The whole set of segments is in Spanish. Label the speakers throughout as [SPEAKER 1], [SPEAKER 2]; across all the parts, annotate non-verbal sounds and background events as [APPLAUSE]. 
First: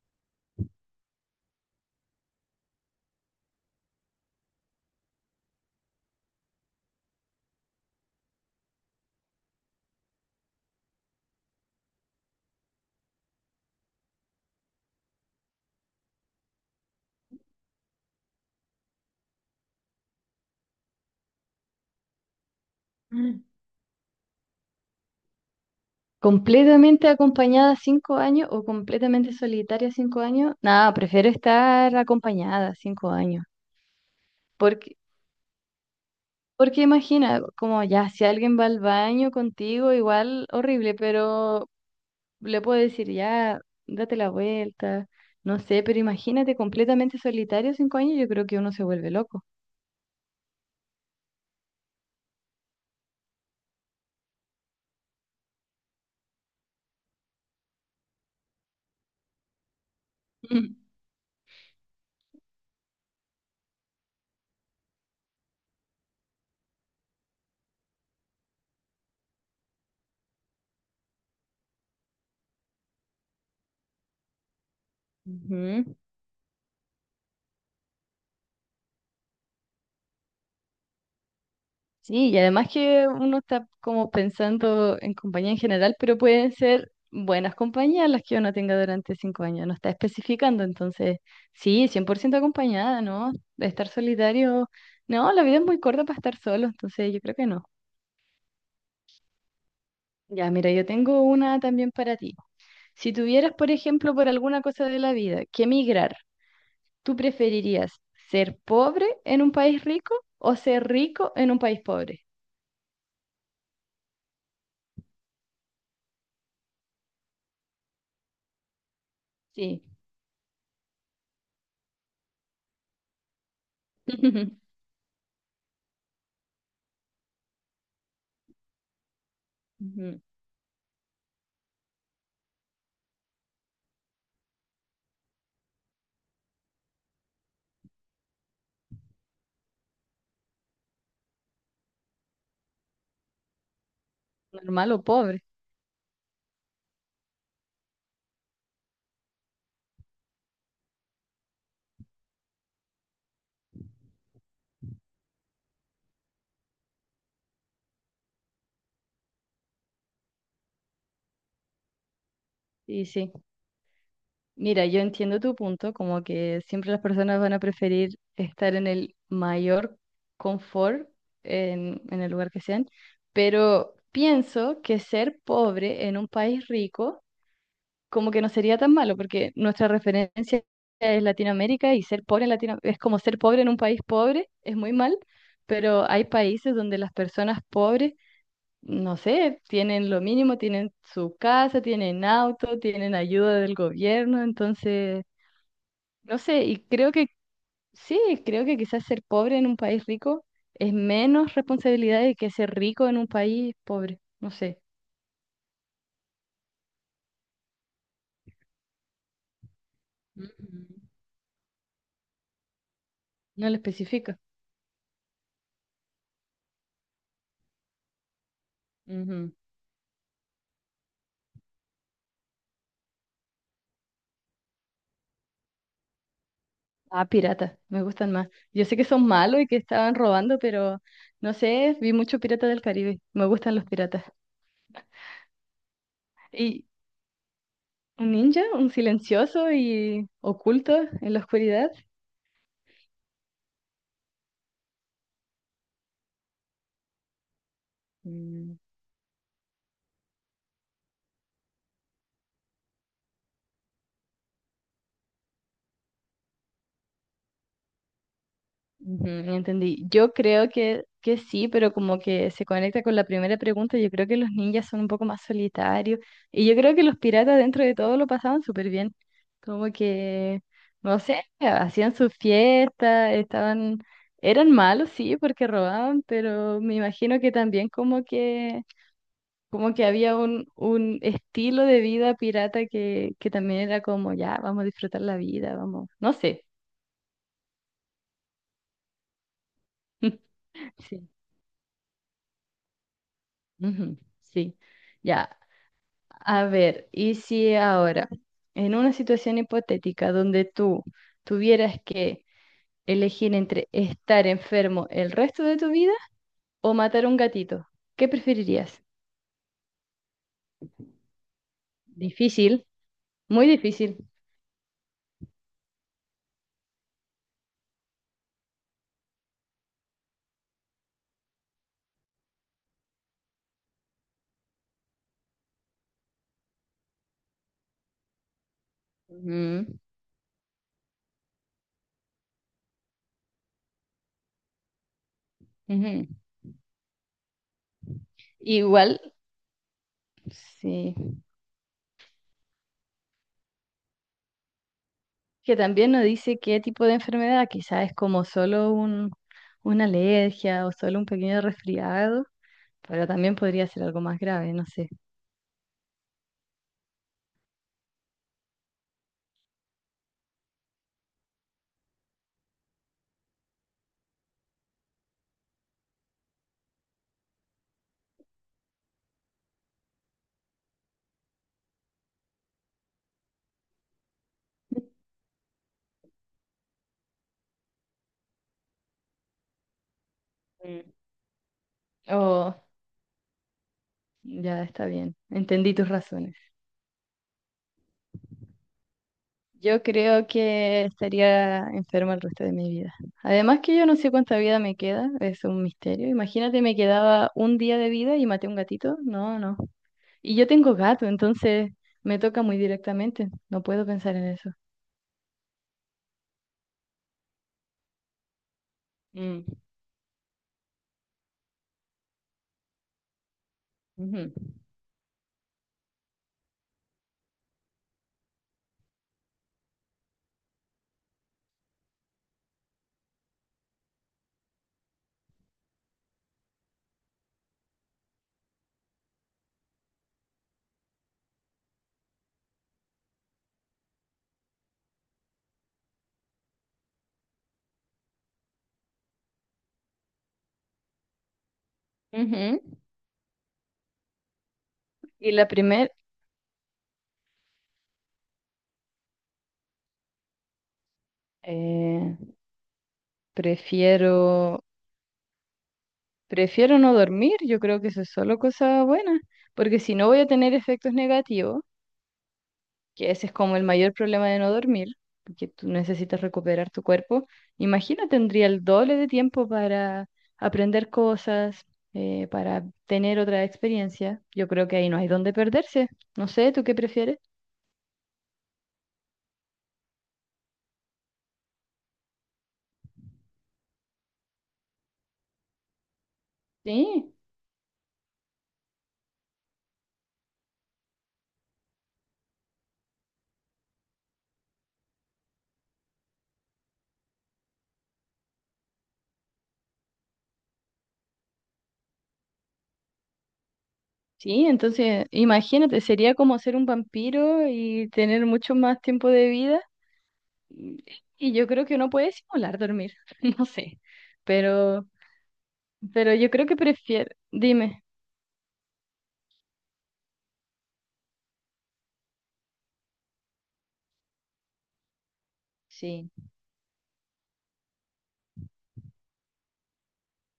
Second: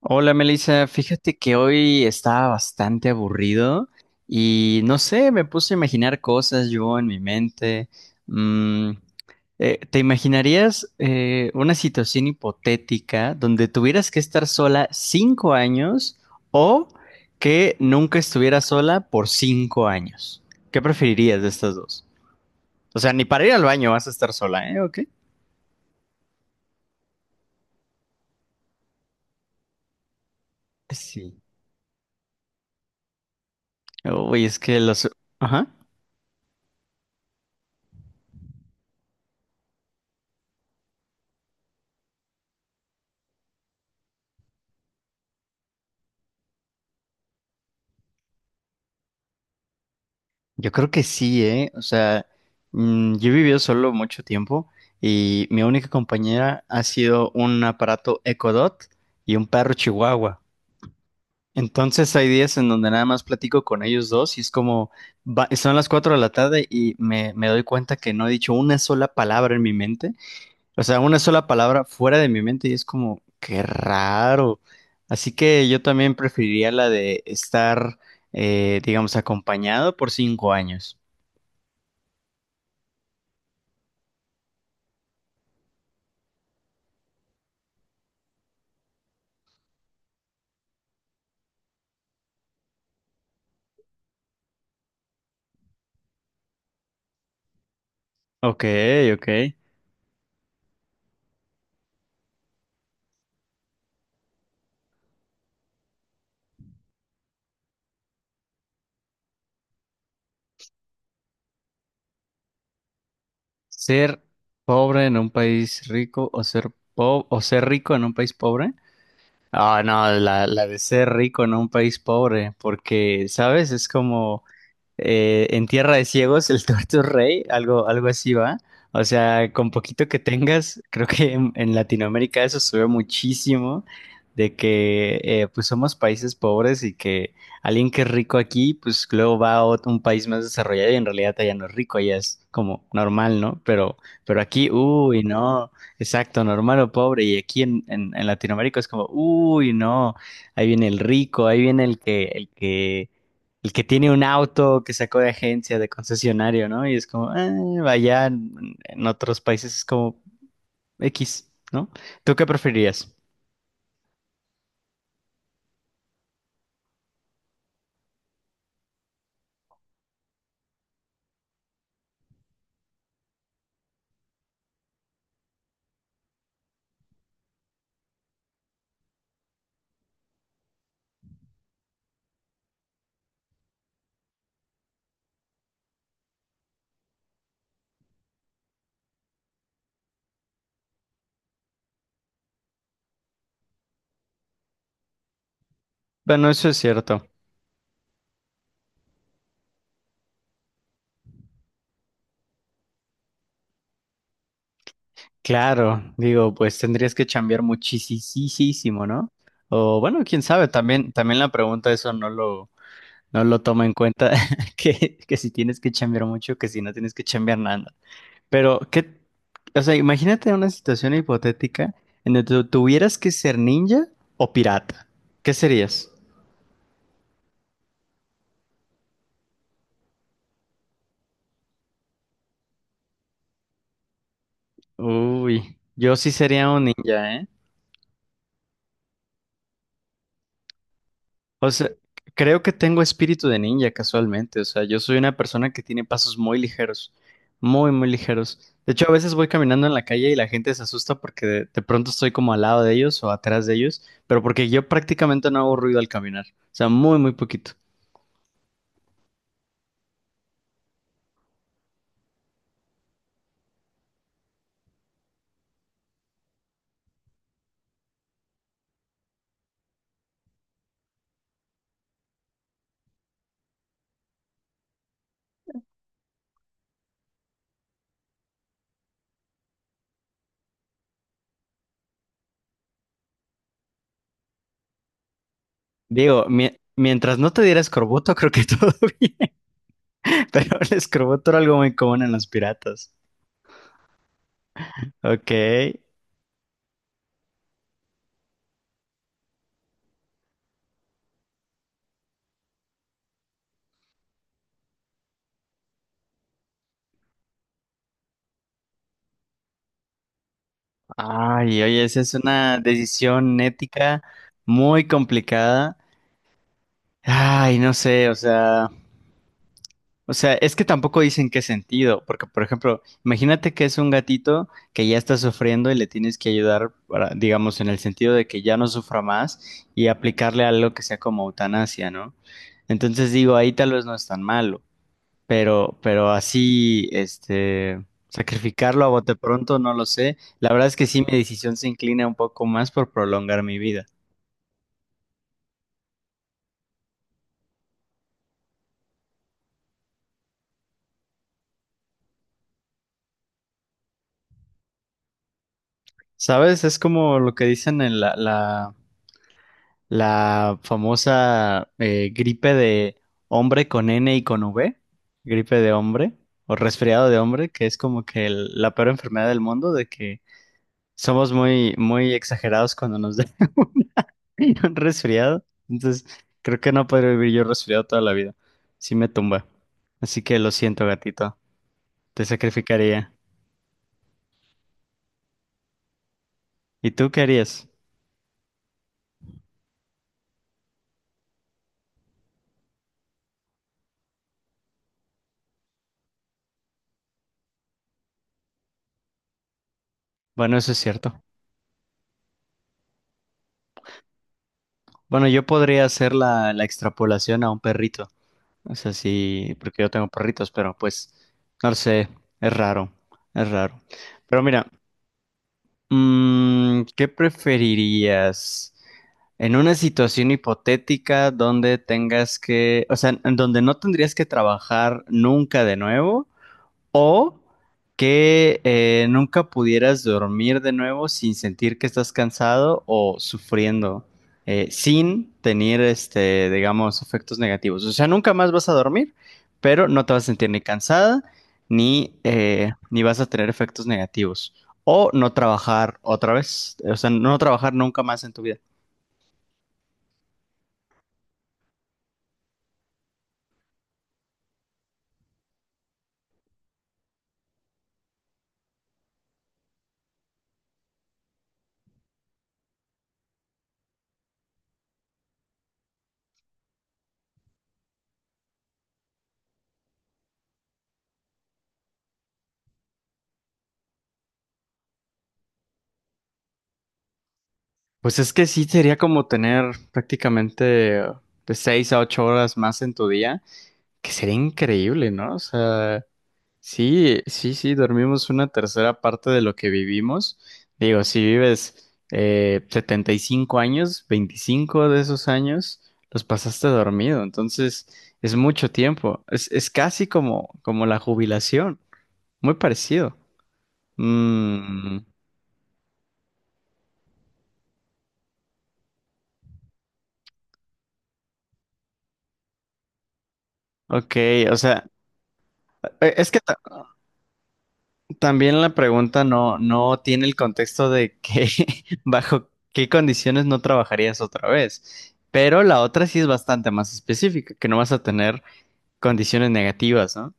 [SPEAKER 1] Hola Melissa, fíjate que hoy estaba bastante aburrido y no sé, me puse a imaginar cosas yo en mi mente. Mm, ¿Te imaginarías una situación hipotética donde tuvieras que estar sola 5 años o que nunca estuvieras sola por 5 años? ¿Qué preferirías de estas dos? O sea, ni
[SPEAKER 2] Mm.
[SPEAKER 1] para ir al baño vas a estar sola, ¿eh? ¿O?
[SPEAKER 2] ¿Completamente acompañada 5 años o completamente solitaria 5 años? Nada, prefiero
[SPEAKER 1] Sí.
[SPEAKER 2] estar acompañada 5 años.
[SPEAKER 1] Uy, es que
[SPEAKER 2] Porque,
[SPEAKER 1] los. Ajá.
[SPEAKER 2] porque imagina, como ya, si alguien va al baño contigo, igual horrible, pero le puedo decir, ya, date la vuelta, no sé, pero imagínate completamente solitario 5 años, yo creo que uno se vuelve loco.
[SPEAKER 1] Yo creo que sí, ¿eh? O sea, yo he vivido solo mucho tiempo y mi única compañera ha sido un aparato Echo Dot y un perro chihuahua. Entonces hay días en donde nada más platico con ellos dos y es como, son las 4 de la tarde y me doy cuenta que no he dicho una sola palabra en mi mente, o sea, una sola palabra fuera de mi mente y es como, qué raro.
[SPEAKER 2] [LAUGHS]
[SPEAKER 1] Así que yo
[SPEAKER 2] Ujú.
[SPEAKER 1] también preferiría la de estar, digamos, acompañado por 5 años.
[SPEAKER 2] Sí, y además que uno está como pensando en compañía en general, pero pueden ser buenas compañías las que uno tenga durante 5 años, no está especificando, entonces sí, 100% acompañada, ¿no? De estar solitario, no, la vida es muy corta para estar solo, entonces yo creo que no.
[SPEAKER 1] Ok, ok.
[SPEAKER 2] Ya, mira, yo tengo una también para ti. Si tuvieras, por ejemplo, por alguna cosa de la vida que emigrar, ¿tú preferirías ser pobre en un país rico o ser rico en un país pobre?
[SPEAKER 1] Ser pobre en un país rico o ser rico en un país pobre. Ah,
[SPEAKER 2] Sí.
[SPEAKER 1] no, la de ser rico en un país pobre, porque, ¿sabes? Es como
[SPEAKER 2] [LAUGHS]
[SPEAKER 1] en Tierra de Ciegos, el tuerto es rey, algo así va. O sea, con poquito que
[SPEAKER 2] Ujú.
[SPEAKER 1] tengas, creo que en Latinoamérica eso se ve muchísimo, de que pues somos países pobres y que alguien que es rico aquí, pues luego va a un país más desarrollado y en realidad allá no es rico, allá es como normal, ¿no? Pero aquí,
[SPEAKER 2] Normal o
[SPEAKER 1] uy,
[SPEAKER 2] pobre.
[SPEAKER 1] no, exacto, normal o pobre. Y aquí en Latinoamérica es como, uy, no, ahí viene el rico, ahí viene el que tiene un auto que sacó de agencia, de concesionario, ¿no? Y es como, vaya, en otros países es como X, ¿no? ¿Tú qué
[SPEAKER 2] Y
[SPEAKER 1] preferirías?
[SPEAKER 2] sí, mira, yo entiendo tu punto, como que siempre las personas van a preferir estar en el mayor confort en el lugar que sean, pero pienso que ser pobre en un país rico como que no sería tan malo, porque nuestra referencia es Latinoamérica y ser pobre en Latinoamérica es como ser pobre en un país pobre, es muy mal, pero hay países donde las personas pobres no sé, tienen lo mínimo, tienen su casa, tienen auto, tienen ayuda del gobierno, entonces, no
[SPEAKER 1] Bueno,
[SPEAKER 2] sé,
[SPEAKER 1] eso es
[SPEAKER 2] y creo
[SPEAKER 1] cierto.
[SPEAKER 2] que sí, creo que quizás ser pobre en un país rico es menos responsabilidad de que ser rico en un país pobre, no sé.
[SPEAKER 1] Claro, digo, pues tendrías que chambear muchísimo, ¿no? O bueno, quién
[SPEAKER 2] Ujú,
[SPEAKER 1] sabe, también la pregunta eso no lo
[SPEAKER 2] no lo
[SPEAKER 1] toma en cuenta,
[SPEAKER 2] especifica.
[SPEAKER 1] [LAUGHS] que si tienes que chambear mucho, que si no tienes que chambear nada. Pero, ¿qué?
[SPEAKER 2] Ujú.
[SPEAKER 1] O sea, imagínate una situación hipotética en donde tuvieras que ser ninja o pirata. ¿Qué serías?
[SPEAKER 2] Ah, piratas, me gustan más. Yo sé que son malos y que estaban robando, pero no sé, vi mucho Pirata del Caribe, me gustan los piratas.
[SPEAKER 1] Uy, yo sí sería un
[SPEAKER 2] Y
[SPEAKER 1] ninja, ¿eh?
[SPEAKER 2] un ninja, un silencioso y oculto en la
[SPEAKER 1] O sea,
[SPEAKER 2] oscuridad.
[SPEAKER 1] creo que tengo espíritu de ninja casualmente. O sea, yo soy una persona que tiene pasos muy ligeros, muy, muy ligeros.
[SPEAKER 2] Mm,
[SPEAKER 1] De hecho, a veces voy caminando en la calle y la gente se asusta porque de pronto estoy como al lado de ellos o atrás de ellos, pero porque yo prácticamente no hago ruido al caminar. O sea, muy, muy poquito.
[SPEAKER 2] ujú, entendí. Yo creo que sí, pero como que se conecta con la primera pregunta, yo creo que los ninjas son un poco más solitarios y yo creo que los piratas dentro de todo lo pasaban súper bien. Como que, no sé, hacían sus fiestas, estaban, eran malos, sí, porque robaban, pero me imagino que también como que había un estilo de vida pirata que también era como, ya, vamos a disfrutar la vida, vamos, no
[SPEAKER 1] Digo,
[SPEAKER 2] sé.
[SPEAKER 1] mientras no te diera escorbuto, [LAUGHS] creo que todo [LAUGHS] bien. Pero
[SPEAKER 2] [LAUGHS]
[SPEAKER 1] el
[SPEAKER 2] Sí.
[SPEAKER 1] escorbuto era algo muy común en los piratas.
[SPEAKER 2] Ujú, sí,
[SPEAKER 1] Ok.
[SPEAKER 2] ya. A ver, y si ahora, en una situación hipotética donde tú tuvieras que elegir entre estar enfermo el resto de tu vida o matar a un gatito, ¿qué preferirías?
[SPEAKER 1] Ay, oye, esa es una
[SPEAKER 2] Difícil,
[SPEAKER 1] decisión
[SPEAKER 2] muy difícil.
[SPEAKER 1] ética muy complicada. Ay, no sé, o sea, es que tampoco dicen qué sentido, porque por ejemplo, imagínate que es un gatito que ya está sufriendo y le tienes que ayudar para, digamos, en el sentido de que ya no sufra más
[SPEAKER 2] Ujú,
[SPEAKER 1] y aplicarle algo que sea como eutanasia, ¿no? Entonces digo, ahí tal vez no es tan malo. Pero,
[SPEAKER 2] ujú.
[SPEAKER 1] pero así, sacrificarlo a
[SPEAKER 2] Igual,
[SPEAKER 1] bote pronto, no lo sé. La verdad es que
[SPEAKER 2] sí,
[SPEAKER 1] sí, mi decisión se inclina un poco más por prolongar mi vida.
[SPEAKER 2] que también nos dice qué tipo de enfermedad, quizás es como solo un, una alergia o solo un pequeño resfriado, pero también podría ser algo más grave, no sé.
[SPEAKER 1] ¿Sabes? Es como lo que dicen en la famosa gripe de hombre con N y con V, gripe de hombre o resfriado de hombre, que es como que la peor enfermedad del mundo, de que somos muy, muy exagerados cuando nos da [LAUGHS] resfriado. Entonces, creo que no podré vivir yo resfriado toda la vida. Sí me tumba. Así que lo siento, gatito. Te
[SPEAKER 2] Oh,
[SPEAKER 1] sacrificaría.
[SPEAKER 2] ya está bien. Entendí tus razones.
[SPEAKER 1] ¿Y tú qué harías?
[SPEAKER 2] Yo creo que estaría enferma el resto de mi vida. Además que yo no sé cuánta vida me queda, es un misterio. Imagínate, me quedaba un día de vida y maté a un gatito. No, no. Y yo
[SPEAKER 1] Bueno, eso
[SPEAKER 2] tengo
[SPEAKER 1] es
[SPEAKER 2] gato,
[SPEAKER 1] cierto.
[SPEAKER 2] entonces me toca muy directamente. No puedo pensar en eso.
[SPEAKER 1] Bueno, yo podría hacer la extrapolación a un perrito. O sea,
[SPEAKER 2] Mm,
[SPEAKER 1] sí, porque yo tengo perritos, pero pues, no lo sé, es raro, es raro.
[SPEAKER 2] ujú,
[SPEAKER 1] Pero mira, ¿qué preferirías? En una situación hipotética donde tengas que, o sea, en donde no tendrías que trabajar nunca de nuevo, o que nunca pudieras dormir de nuevo sin sentir que estás cansado o sufriendo, sin tener, digamos, efectos negativos. O sea, nunca más vas a dormir, pero no te vas a sentir ni cansada, ni,
[SPEAKER 2] ujú.
[SPEAKER 1] eh, ni vas a tener efectos negativos. O no
[SPEAKER 2] Y la primer,
[SPEAKER 1] trabajar otra vez, o sea, no trabajar nunca más en tu vida.
[SPEAKER 2] eh, prefiero, prefiero no dormir. Yo creo que eso es solo cosa buena, porque si no voy a tener efectos negativos. Que ese es como el mayor problema de no dormir, porque tú necesitas recuperar tu cuerpo. Imagina, tendría el doble de tiempo para aprender cosas, para tener otra experiencia. Yo creo que ahí no hay dónde perderse. No sé, ¿tú qué prefieres?
[SPEAKER 1] Pues es que sí sería como tener prácticamente de 6 a 8 horas más en tu día, que sería increíble, ¿no? O sea.
[SPEAKER 2] Sí,
[SPEAKER 1] Sí, sí, sí, dormimos una tercera parte de lo que vivimos. Digo, si vives 75 años, 25 de esos años los pasaste dormido, entonces es mucho tiempo. Es casi como la jubilación, muy parecido.
[SPEAKER 2] sí,
[SPEAKER 1] Mm,
[SPEAKER 2] entonces imagínate, sería como ser un vampiro y tener mucho más tiempo de vida. Y y yo creo que uno puede simular dormir, [LAUGHS] no sé,
[SPEAKER 1] ok, o
[SPEAKER 2] pero,
[SPEAKER 1] sea,
[SPEAKER 2] pero
[SPEAKER 1] es
[SPEAKER 2] yo
[SPEAKER 1] que
[SPEAKER 2] creo que
[SPEAKER 1] ta-
[SPEAKER 2] prefiero, dime,
[SPEAKER 1] También la pregunta no tiene el contexto de que [LAUGHS] bajo qué condiciones no trabajarías otra vez. Pero la otra
[SPEAKER 2] sí.
[SPEAKER 1] sí es bastante más específica, que no vas a tener condiciones negativas, ¿no?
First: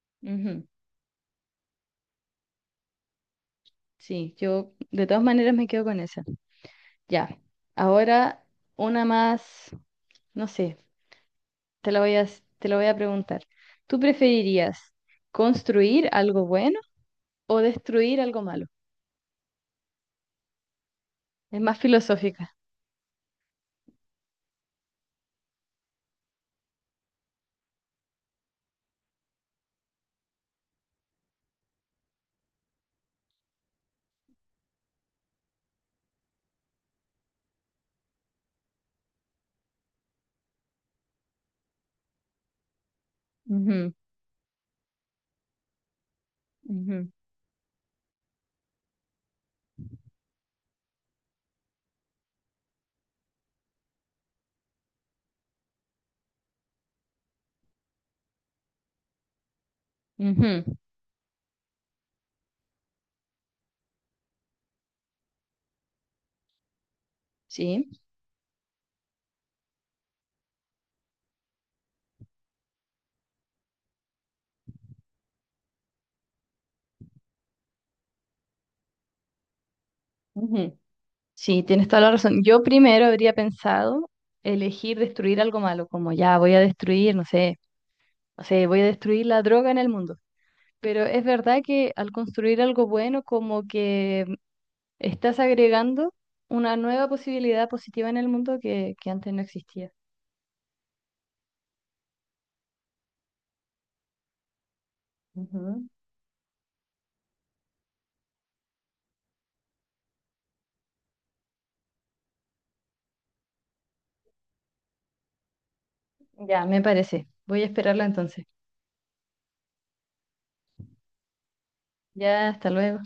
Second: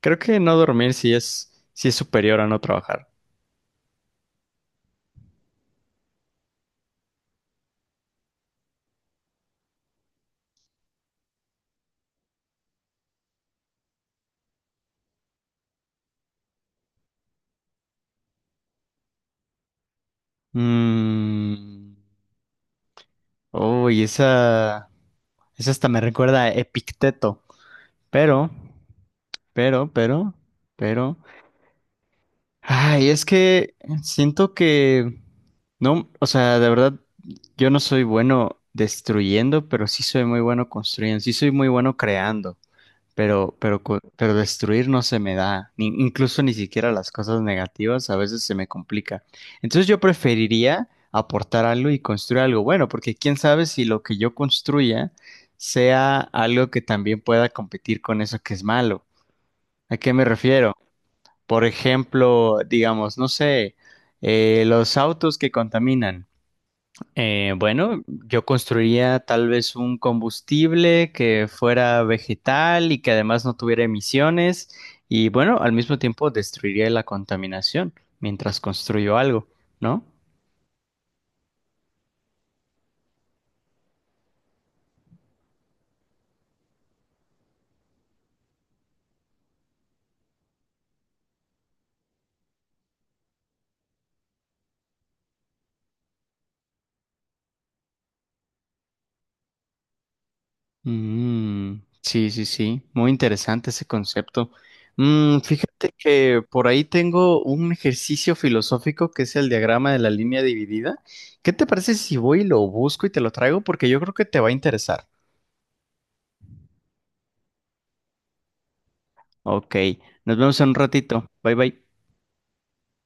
[SPEAKER 1] Creo que no
[SPEAKER 2] Ujú.
[SPEAKER 1] dormir sí es superior a no trabajar.
[SPEAKER 2] Sí, yo de todas maneras me quedo con esa. Ya. Ahora una más, no sé, te la voy a, te la voy a preguntar. ¿Tú preferirías construir algo bueno o destruir algo malo? Es más
[SPEAKER 1] Mm.
[SPEAKER 2] filosófica.
[SPEAKER 1] Uy, esa hasta me recuerda a Epicteto. Pero, pero, pero, pero. Ay, es que siento que no, o sea, de verdad, yo no soy bueno destruyendo, pero sí soy muy bueno construyendo, sí soy muy bueno creando, pero, pero,
[SPEAKER 2] Ujú,
[SPEAKER 1] co- pero destruir no se me da, incluso ni siquiera
[SPEAKER 2] ujú,
[SPEAKER 1] las cosas negativas a veces se me complica. Entonces yo preferiría aportar algo y construir algo bueno, porque quién sabe si lo que yo construya sea algo que también pueda competir con eso que es malo. ¿A qué me
[SPEAKER 2] ujú.
[SPEAKER 1] refiero? Por ejemplo, digamos, no sé, los autos que contaminan.
[SPEAKER 2] Sí,
[SPEAKER 1] Bueno, yo construiría tal vez un combustible que fuera vegetal y que además no tuviera emisiones y bueno, al mismo tiempo destruiría la contaminación mientras construyo algo, ¿no?
[SPEAKER 2] ujú. Sí, tienes toda la razón. Yo primero habría pensado elegir destruir algo malo, como ya voy a destruir, no sé, no sé, voy a destruir la droga en el mundo. Pero es verdad que al construir algo bueno, como que estás agregando una nueva posibilidad positiva en el mundo que antes no existía.
[SPEAKER 1] Mm, sí, sí, sí, muy interesante ese concepto.
[SPEAKER 2] Ujú.
[SPEAKER 1] Fíjate que por ahí tengo un ejercicio filosófico que es el diagrama de la línea dividida. ¿Qué te parece si voy y lo busco y te lo traigo? Porque yo creo que te va a interesar.
[SPEAKER 2] Ya, me parece. Voy a esperarla entonces.
[SPEAKER 1] Ok, nos vemos en un ratito. Bye bye.
[SPEAKER 2] Ya, hasta luego.